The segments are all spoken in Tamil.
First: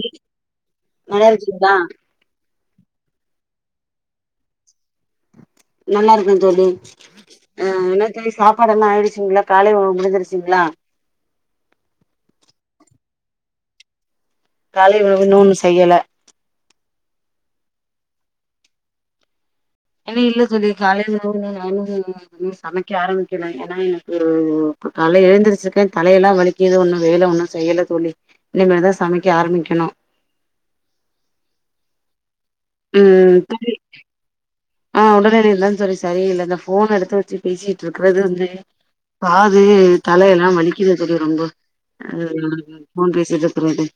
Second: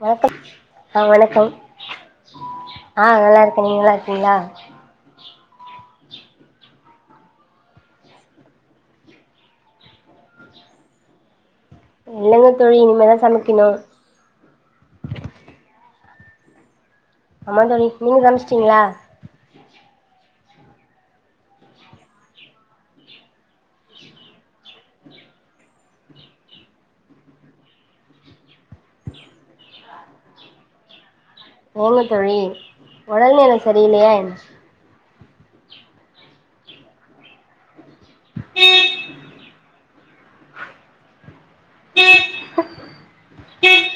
வணக்கம் ஆ நல்லா வணக்கம் இருக்கீங்களா ஆ நல்லா இருக்கே நீங்க நல்லா இருக்கீங்களா நல்லா இருக்கே தோழி ஆ என்னா தோழி சாப்பாடெல்லா ஆயிடுச்சுங்களா காலை உணவு முடிஞ்சுடுச்சுங்களா இல்லங்க தோழி இனிமேதா சமைக்கணு காலை உணவு இன்னு ஒன்னு செய்யல அமா தோழி நீங்க சமச்சிட்டீங்களா இன்னு இல்ல தோழி காலை [inaudible] உணவு வந்து தோழி சமைக்க ஆரம்பிக்கள ஏனா எனக் ஒரு கால்ல எழுந்திருச்சிருக்கே தலையெல்லா வலிக்குது ஒன்னு வேல ஒன்னு செய்யல தோழி இனிமேதா சமைக்க ஆரம்பிக்க ணு [unintelligible] தோழி ம் ஒடல்நெல தோழி சரியில்லியா என்ன ஆ உடல்நிலை தா தோழி சரி இல்லதா இந்த ஃபோன எடுத்து வச்சு பேசிகி ட்ருக்கறது வந்து காது தலயெல்லா வலிக்கிது தோழி ரொம்போ அ ம் போன் பேசிட்டுக்குறது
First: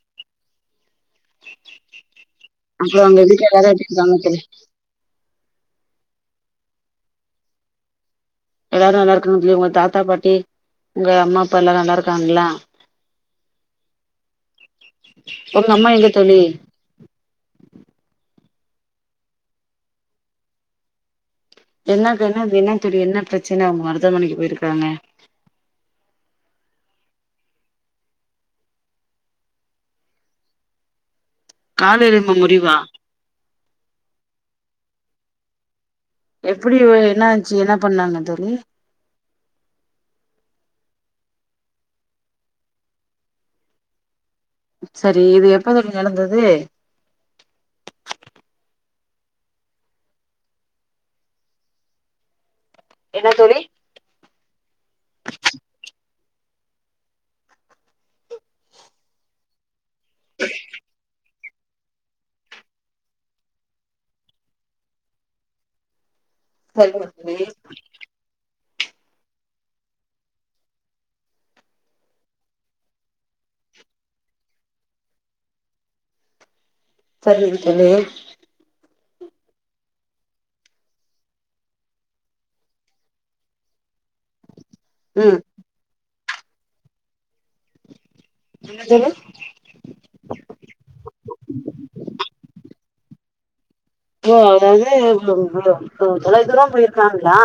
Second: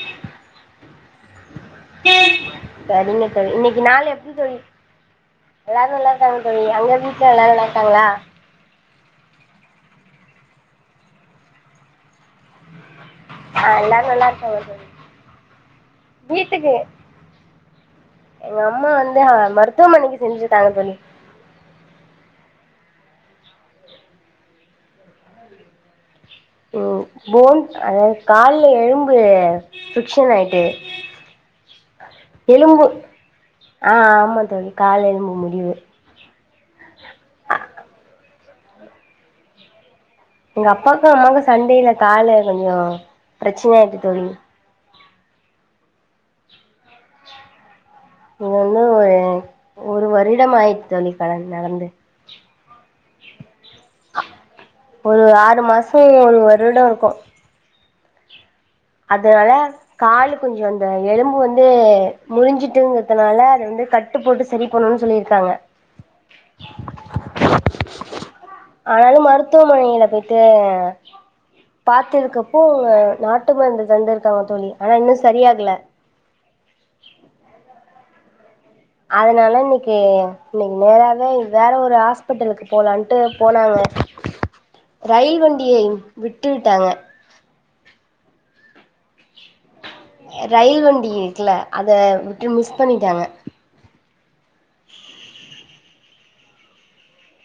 உங்க சரிங்க வீட்ல தோழி எல்லாரு இன்னைக்கி நாளு இருக்காங்க எப்டி தோழி எல்லாரு நல்லா இருக்காங்க தோழி அங்க வீட்ல எல்லாரு நல்லாருக்காங்களா எல்லாரு நல்லா இருக்காங்க தோழி உங்க தாத்தா பாட்டி உங்க அம்மா அப்பா எல்லாரு நல்லா இருக்காங்களா ஆ எல்லாரு நல்லா இருக்காங்க தோழி உங்க அம்மா எங்க தோழி வீட்டுக்கு எங்க அம்மா வந்து ஆ மருத்துவமனைக்கு சென்றிருக்காங்க தோழி என்னாகன்னு அது என்ன தெரியு அது என்ன ப்ரச்சன அவுங்க மருத்துவமனைக்கு போயிருக்குறாங்க ம் போன் அதாவது கால்ல எலும்பு ட்டிவ்ஷன் ஆயிட்டு கால் எலும்பு முறிவா எலும்பு ஆ ஆமா தோழி கால் எலும்பு முறிவு எப்டி வே என்னாச்சு என்ன பண்ணாங்க தோழி எங்க அப்பாக்கும் அம்மாக்கும் சண்டையில கால கொஞ்சோ ப்ரச்சன ஆயிட்டு தோழி சரி இது எப்பலருந்து நடந்தது இது வந்து ஒரு ஒரு வருடம் ஆயிடுச்சு தோழி கடன் நடந்து என்ன தோழி ஒரு ஆறு மாசோ ஒரு வருடோருக்கு அதுனால காலு கொஞ்சோ அந்த எலும்பு வந் து முறிஞ்சிட்டுங்கிறதுனால அத வந்து கட்டு போட்டு செரி பண்ணணு சொல்லிருக்காங்க செரிங்க தோழி ஆனாலு மருத்துவமனையில பொயிட்டு பாத்துருக்கப்போ நாட் டு மருந்து தந்துருக்காங்க தோழி ஆனா இன்னு சரியாகல சரிங்க தோழி அதுனால இன்னைக்கி இன்னைக்கி நேராவே வேற ஒரு ஹாஸ்பிட்டலுக்கு போலான்ட்டு போனாங்க ம் ரயில் வண்டிய விட்டுட்டாங்க என்ன ரயில் வண்டி இருக்குல அத விட்டு மிஸ் பண்ணிட்டாங்க ஓ அதாவது ஒ தொ தொலை தூரோ போயிருக்காங்களா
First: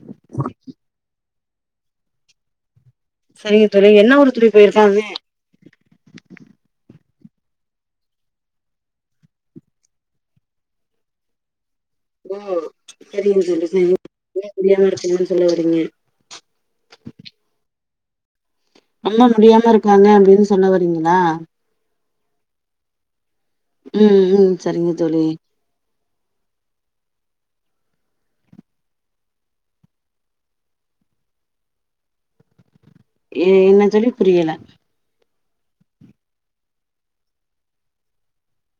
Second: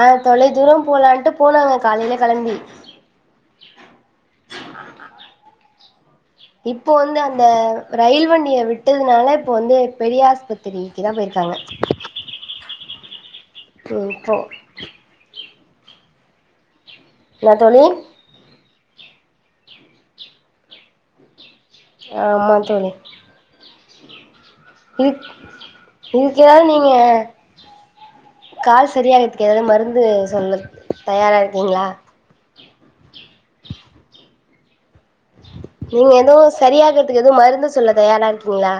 ஆ தொலை தூரோ போலான்ட்டு போனாங்க காலையில கெளம்பி செரிங்க தோழி என்ன ஊருக்கு தோழி போயிருக்காங்க இப்போ வந்து அந்த ரயில் வண்டிய விட்டதுனால இப்போ வந்து பெரியாஸ்பத்திரிக்குதா போயிருக் டாங்க ம் செரிங்க தோழி செரிங்க இப்போ ஒன்னு புரியாம இருக்குனு சொல்ல வறீங்க இல்ல தோழி ரொம்ப முடியாம இருக்காங்க அப்டின்னு சொன்ன வரீங்களா ஆமா தோழி ம் ம் சரிங்க தோழி இங்கியாது நீங்க கால் செரியாகதுக்கு ஏதாவது மருந்து சொல்ல தயாரா இருக்கீங்களா ஏ என்ன சொல்லு புரியல நீங்க எதோ செரியாகறதுக்கு எதுவும் மருந்து சொல்ல தயாரா இருக்கீங்களா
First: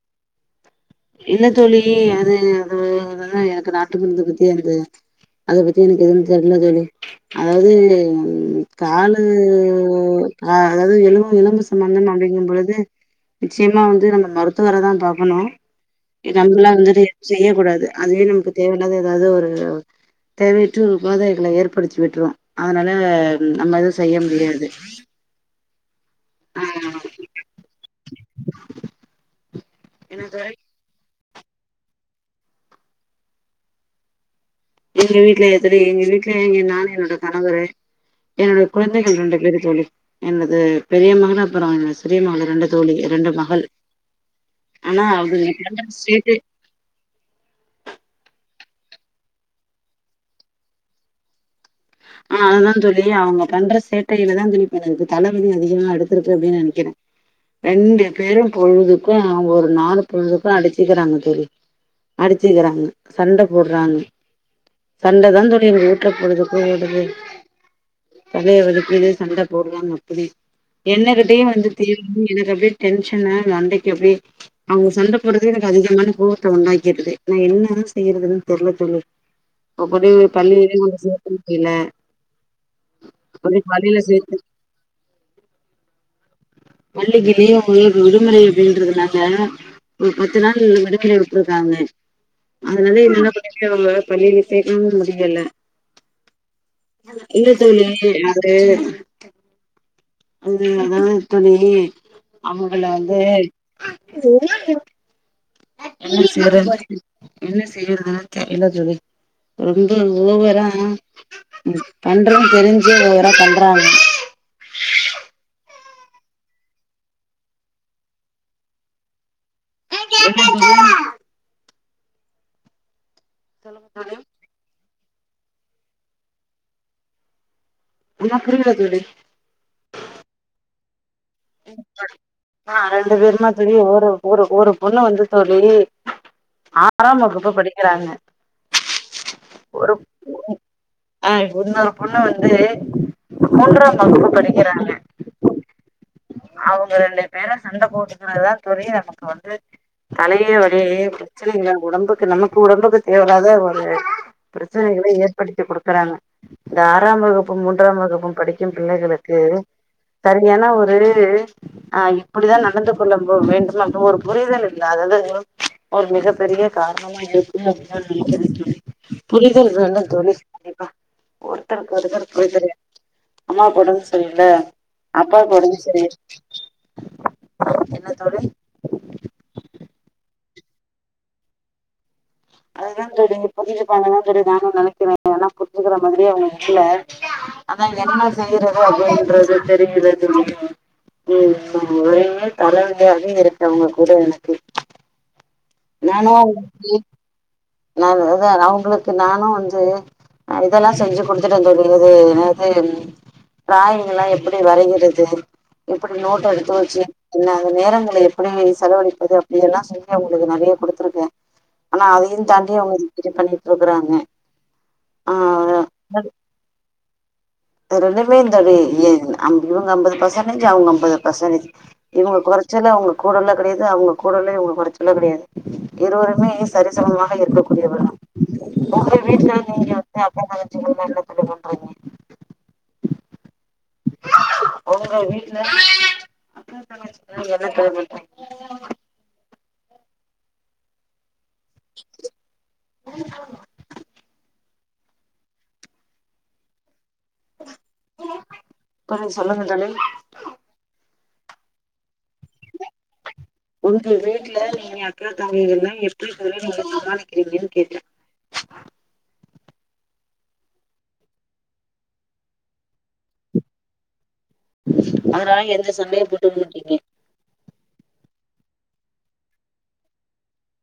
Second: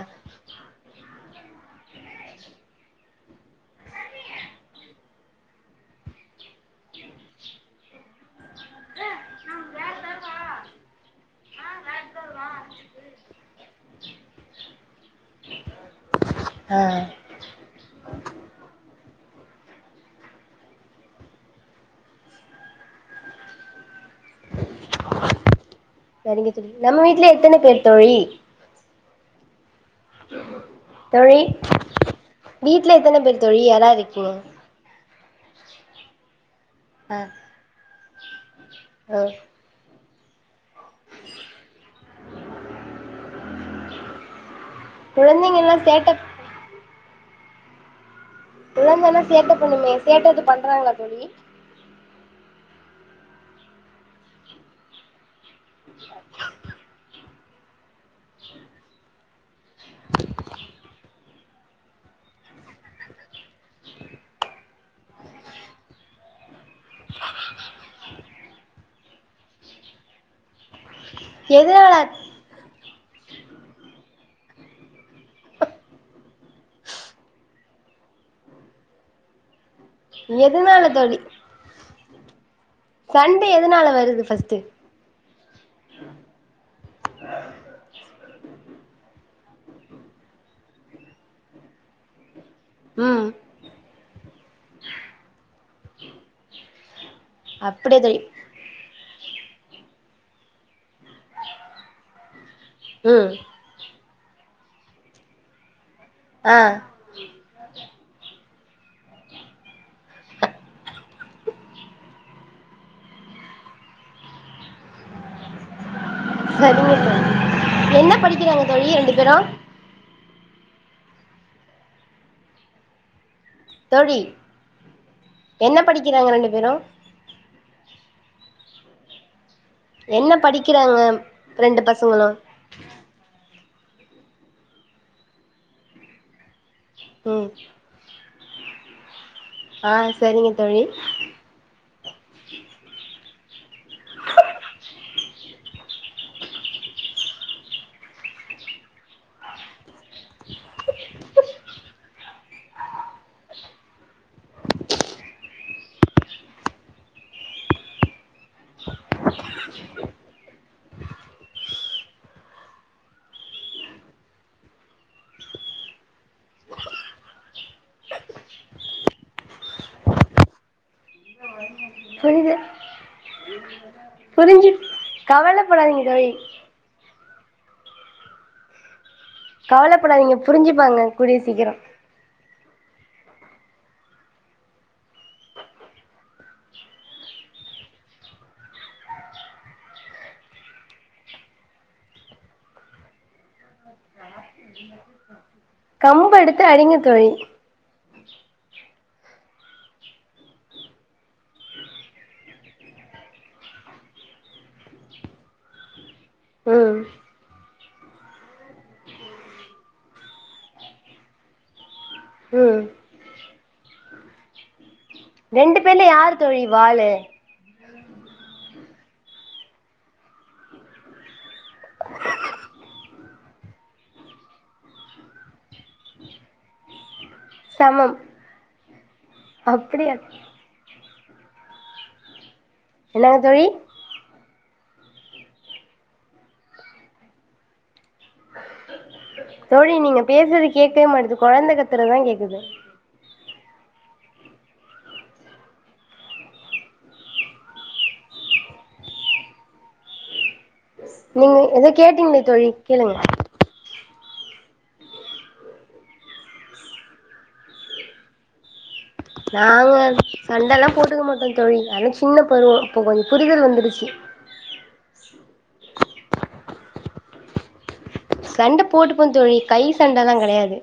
இல்ல தோழி அது அதுவ அதுவந்து எனக்கு நாட்டு மருந்து பத்தி எனக்கு அத பத்தி எனக்கு எதுவு தெரியல தோழி அதாவது காலு அ அதாவது எலும்பு எலும்பு சம்பந்தமா அப்டிங்கு பொழுது நிச்சயமா வந்து நம்ம மருத்துவர தா பாக்கணு இது நம்மளா ஆ வந்துட்டு செய்ய கூடாது அதுவே நமக்கு தேவயில்லாத ஏதாது ஒரு தேவையற்று போதைகள ஏற்படுத்தி விட்டுரும் அதனால நம்ம எதுவு செய்ய முடியாது செரிங்க ஆ தோழி நம்ம வீட்ல எத்தன பேர் தோழி என்ன சாய் தோழி வீட்ல எத்தன பேர் தோழி யார்யார் இருக்கீங்க எங்க வீட்ல எத்தன எங்க வீட்ல எங்க நானு என்னோட ஆ கணவரு என்னுடைய ஆ குழந்தைகள் ரெண்டு பேரு தோழி என்னது பெரிய மகளு அப்புறோ சிறிய மகளு ரெண்டு தோழி ரெண்டு மகள் ஆனா அது குழந்தைங்கல்லா லண்டன் சேட்ட ஸ்வீட்டு புள்ளைங்கனா சேட்ட பண்ணுமே சேட்ட எது பண்றாங்களா தோழி ஆ அதுதா தோழி அவுங்க பண்ற சேட்டையில தா தோழி இப்ப எனக்கு தல [unintelligible] அடுத்திருக்கு அப்டின்னு நெனைக்கிறே ரெண்டு பேரும் பொழுதுக்கு அவுங்க ஒரு நாலு பொழுதுக்கு அடிச்சிக்கிறாங்க தோழி அடிச்சிக்கிறாங்க சண்ட போடுறாங்க சண்ட தா தோழி எங்க வுட்டுல பொழுதுக்கு ஓடுது தலையே வலிக்குது சண்ட போடுறாங்க அப்டி என்னகிட்டயு வந்து எதனால திரும்பி எனக்கு அப்டே டென்ஷன்னு மண்டைக்கு போய் அவுங்க சண்ட போடுறது எனக்கு அதிகமான கோவத்த உண்டாக்கிறது நா என்ன என்ன செய்யறதுன்னு தெரில தோழி அப்டியே பள்ளிளேயு எதனால கொண்டு தோழி சேத் இல்ல சண்ட எதுனால வருது ஃபர்ஸ்ட்டு [unintelligible] அப்டின்றதுனால ஒரு பத்து நாள் விடுகைகள் விட்டுருக்காங்க அதனால ம் என்னென்ன படி அவுங்க பள்ளியில சேர்க்கவு முடியல இல்ல தோழி அது அது அதாவது தோழி அவுங்கள வந்து ம் என்ன ஆ செய்றது என்ன செய்றது என்ன தோழி ரொம்ப ஒவரா பண்ணுறன்னு தெரிஞ்சே ஒவரா பண்றாங்க செரிங்க தோழி என்ன படிக்கிறாங்க தோழி ரெண்டு பேரு தோழி என்ன படிக்கிறாங்க ரெண்டு பேரும் என்ன புரியல தோழி என்ன படிக்கிறாங்க ரெண்டு [unintelligible] பசங்களு ஆ ரெண்டு பேருமா தோழி ஒரு ஒரு ஒரு பொண்ணு வந்து தோழி ஆறாம் ம் வகுப்பு படிக்கிறாங்க ஆ ஒருப் சரிங்க தோழி அ இன்னோரு பொண்ண வந்து மூன்றாம் வகுப்பு படிக்கிறாங்க அவுங்க ரெண்டு பேரு சண்ட போட்டுக்குறதுதா தோழி நமக்கு வந்து தலையே வலி ப்ரச்சனை இல்ல உடம்புக்கு நமக்கு உடம்புக்கு தேவயில்லாத ஒரு பிரச்சனைகளை ஏற்படுத்தி குடுக்குறாங்க இந்த ஆறாம் வகுப்பும் மூன்றாம் வகுப்பும் படிக்கும் பிள்ளைகளுக்கு கு சரியான ஒரு ஆ இப்புடித்தா நடந்து கொள்ள வேண்டும் அப்ப ஒரு புரிதல் இல்லாதது தது ஒரு மிகப் பெரிய காரணமா இருக்குமுன்னு நெனக்கிற தோழி புரிதல் வேணும் தோழி கண்டிப்பா ஒருத்தருக்கு ஒருத்தர் புரிது புரிதல் வேணு புரிஞ்சு அப்பாவுக்கு உடம்பு கவலைப்படாதீங்க சரியில்ல தோழி என்ன தோழி கவலைப்படாதீங்க புரிஞ்சுப்பாங்க கூடிய சீக்கிரோ அதுதா தோழி புரிஞ்சுப்பாங்கனுதா தோழி நானு நெனைக்கிறே ஏனா புரிஞ்சுக்குற மாதிரியே அவுங்க இல்ல அதா என்ன செய்யிறது அப்டின்றது தெரியுது தோழி ம் ஒரே தலைவலியாவே இருக்கு அவுங்க கூட எனக்கு நானு கம்பு எடுத்து அடிங்க தோழி நா எ அதா அவுங்குளுக்கு நானு வந்து இதெல்லா செஞ்சு குடுத்துட்டு சொல்லி அது என்னாது டிராயிங் எல்லா எப்டி வரைகிறது எப்டி நோட்ட எடுத்து ம் வச்சு என்ன அது நேரம் எப்டி செலவழிப்பது அப்டி எல்லா சொல்லி அவுங்களுக்கு நறயா குடுத்துருக்கே ஆனா அதையு தாண்டி ம் அவுங்க இப்டி பண்ணிட்டு இருக்குறாங்க ரெண்டு பேர்ல யாரு தோழி வாலு ஏ இவுங்க அம்பது பர்சன்டேஜ் அவுங்க ஐம்பது பர்சன்டேஜ் இவுங்க குறைச்சல்ல அவங்க கூடல கெடயாது அவுங்க கூடலே இவங்க கொறச்சலோ கெடயாது இருவருமே சரிசமமா இருக்கக்கூடியவர் தா சமம் உங்க வீட்ல நீங்க அப்படியா வந்து அக்கா தங்கச்சி எல்லா என்ன என்ன பண்றீங்க என்னங்க தோழி ஒங்க வீட்ல அக்கா தங்கச்சி எல்லா தோழி நீங்க பேசுறது கேட்கவே மாட்டுது கொழந்த கத்துறதா கேக்குது சொல்லுங்க தோழி நீங்க ஏதோ கேட்டீங்களே தோழி கேளுங்க வீட்ல ‌நீங்க அக்கா தங்கைகள் எல்லா எப்டி ‌சொல்லி நீங்க சமாளிக்கிறீங்கன்னு கேட்ட நாங்க ‌சண்டல்லா போட்டுக்க மாட்டோ தோழி அதல்லா சின்ன பருவ இப்போ கொஞ்ச புரிதல் வந்துருச்சி அதனால எந்த சண்டயு போட்டுக்க மாட்டீங்க சண்ட போட்டுப்போ தோழி கை சண்டல்லா கெடையாது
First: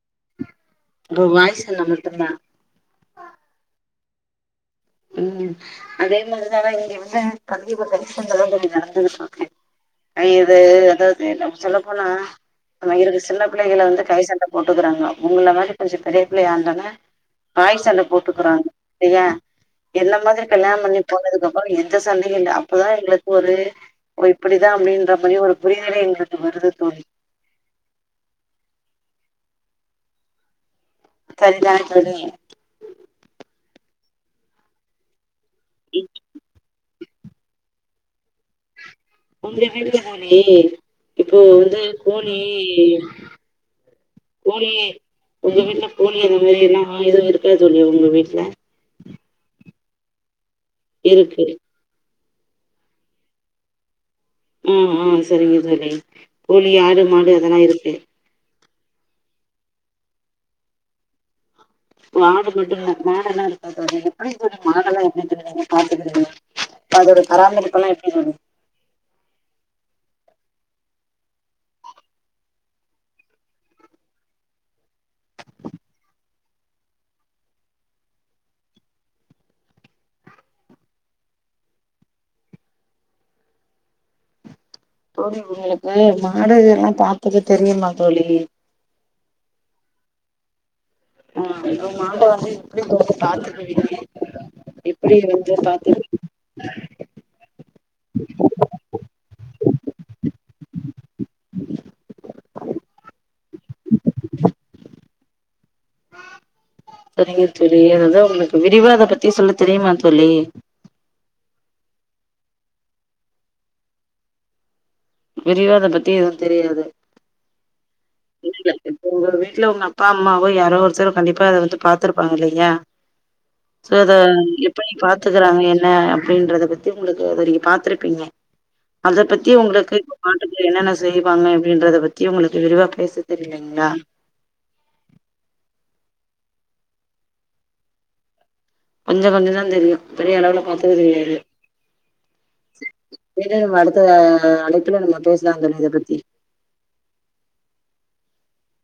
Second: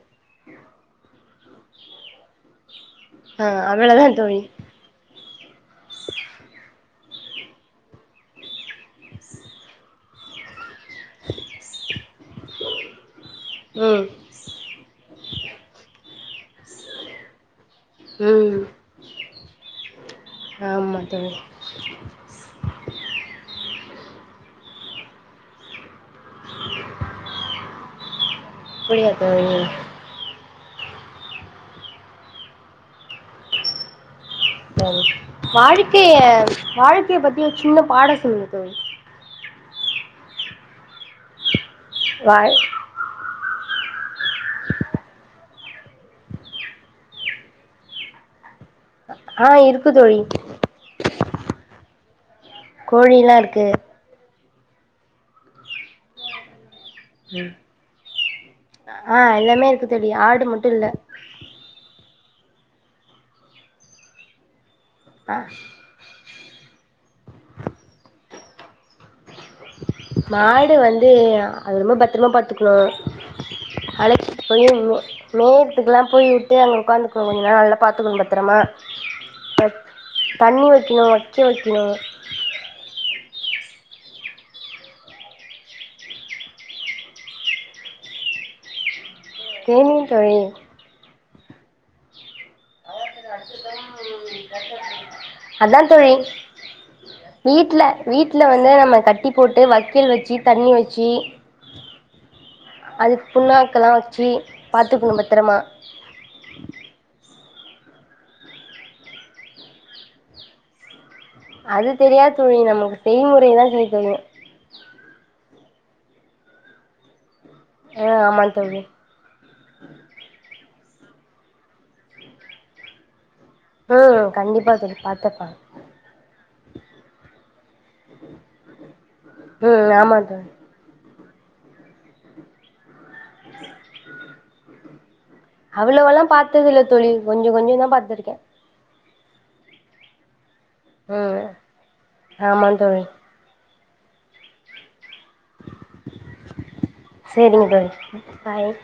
உங்க வாய் சண்ட மட்டுந்தா ஆ அவ்ளோ தா தோழி ம் அதே மாரிதா இங்க வந்து தம்பி கொஞ்சோ ஹெல்ப் பன்லானு நடந்துட்டு இருக்கு ஐ இது அதாது நம்ம சொல்ல போனா நம்ம இருக்கு சின்ன பிள்ளைங்கள வந்து ம் கை சண்ட போட்டுக்கிறாங்க உங்கள மாரி ‌‌‌‌‌‌கொஞ்ச பெரிய பிள்ளை ஆனான வாய் சண்ட ம் போட்டுக்குறாங்க சரியா என்ன மாதிரி ‌‌ கல்யாணம் ஆமா பண்ணி தோழி போனதுக்கு அப்புறம் எந்த சண்டையு இல்ல அப்பதா எங்குளுக்கு ஒரு ஓ இப்டிதா அப்டின்ற மாரி ஒரு புரிதலே எங்களுக்கு வருது தோழி அப்டியா தோழி சரிதா தோழி வாழ்க்கைய வாழ்க்கைய பத்தி ஒரு சின்ன பாடம் சொல்லுங்க தோழி உங்க வீட்ல தோழி இப்போ வந்து கோழி வாழ் தோழி யே உங்க வீட்ல கோழி அந்த மாரி என்ன எதுவு இருக்கா தோழி உங்க வீட்ல ஆ இருக்கு தோழி இருக்கு கோழில்லா இருக்கு ம் ம் சரிங்க தோழி கோழி ஆடு மாடு அதெல்லா இருக்கு ஆ எல்லாமே இருக்கு தோழி ஆடு மட்டு இல்ல ஆடு மட்டு இல்ல கோழில்லா இருக்கு அது எப்டி தோழி மாடெல்லா ஆ வச்சி பாத்துக்குறீங்க அதோட பராமரிப்பு எல்லா எப்டி தோழி மாடு வந்து அது ரொம்ப பத்திரமா பாத்துக்கணு அழச்சிட்டு போய் மேய்றதுக்குல போய் விட்டு அங்க உக்காந்து கொஞ்ச நல்லா பாத்துக்கணு பத்தரமா தண்ணி வைக்கணு வைக்க வைக்கணு தோழி உங்களுக்கு மாடு எல்லா பாத்துக்க தெரியுமா தோழி தெரியு தோழி ஆ மாட்டவந்து எப்டி வந்து அதா பாத்து தோழி வீட்ல வீட்ல வந்து நம்ம கட்டி போட்டு வக்கல் வச்சு தண்ணி வச்சு அது புண்ணாக்கெல்லா வச்சு பாத்துக்கணு பத்தரமா செரிங்க தோழி அததா உங்களுக்கு விரிவா அத பத்தி சொல்ல தெரியுமா தோழி அது தெரியாது தோழி நமக்கு செய்முறைதான் செய்யத்தெரியும் விரிவ அதை பத்தி எதுவும் தெரியாது ஆ ஆமா இல்லல்ல தோழி இப்ப உங்க வீட்ல உங்க அப்பா அம்மாவு யாரோ ஒருத்தர் கண்டிப்பா அதை வந்து பாத்துருப்பாங்க இல்லையா சோ அத ம் கண்டிப்பா எப்படி தோழி பாத்துப்பே பாத்துக்கறாங்க என்ன அப்படின்றத பத்தி உங்களுக்கு நீங்க அதை பாத்துருப்பீங்க அத பத்தி ம் உங்களுக்கு ஆமா தோழி அவங்கபாட்டுக்கு என்னென்ன செய்வாங்க அப்படின்றத பத்தி உங்களுக்கு விரிவா பேச தெரிலைங்களா அவ்வளவெல்லா பார்த்ததில்லை தோழி கொஞ்சம் கொஞ்சம் தான் பார்த்திருக்கே கொஞ்சம் கொஞ்சம் தான் தெரியும் பெரிய அளவுல பாத்தது கிடையாது ம் ஆமா தோழி [unintelligible] அடுத்த அழைப்புல நம்ம பேசலாம் தோழி இத பத்தி சேரிங்க தோழி பாய்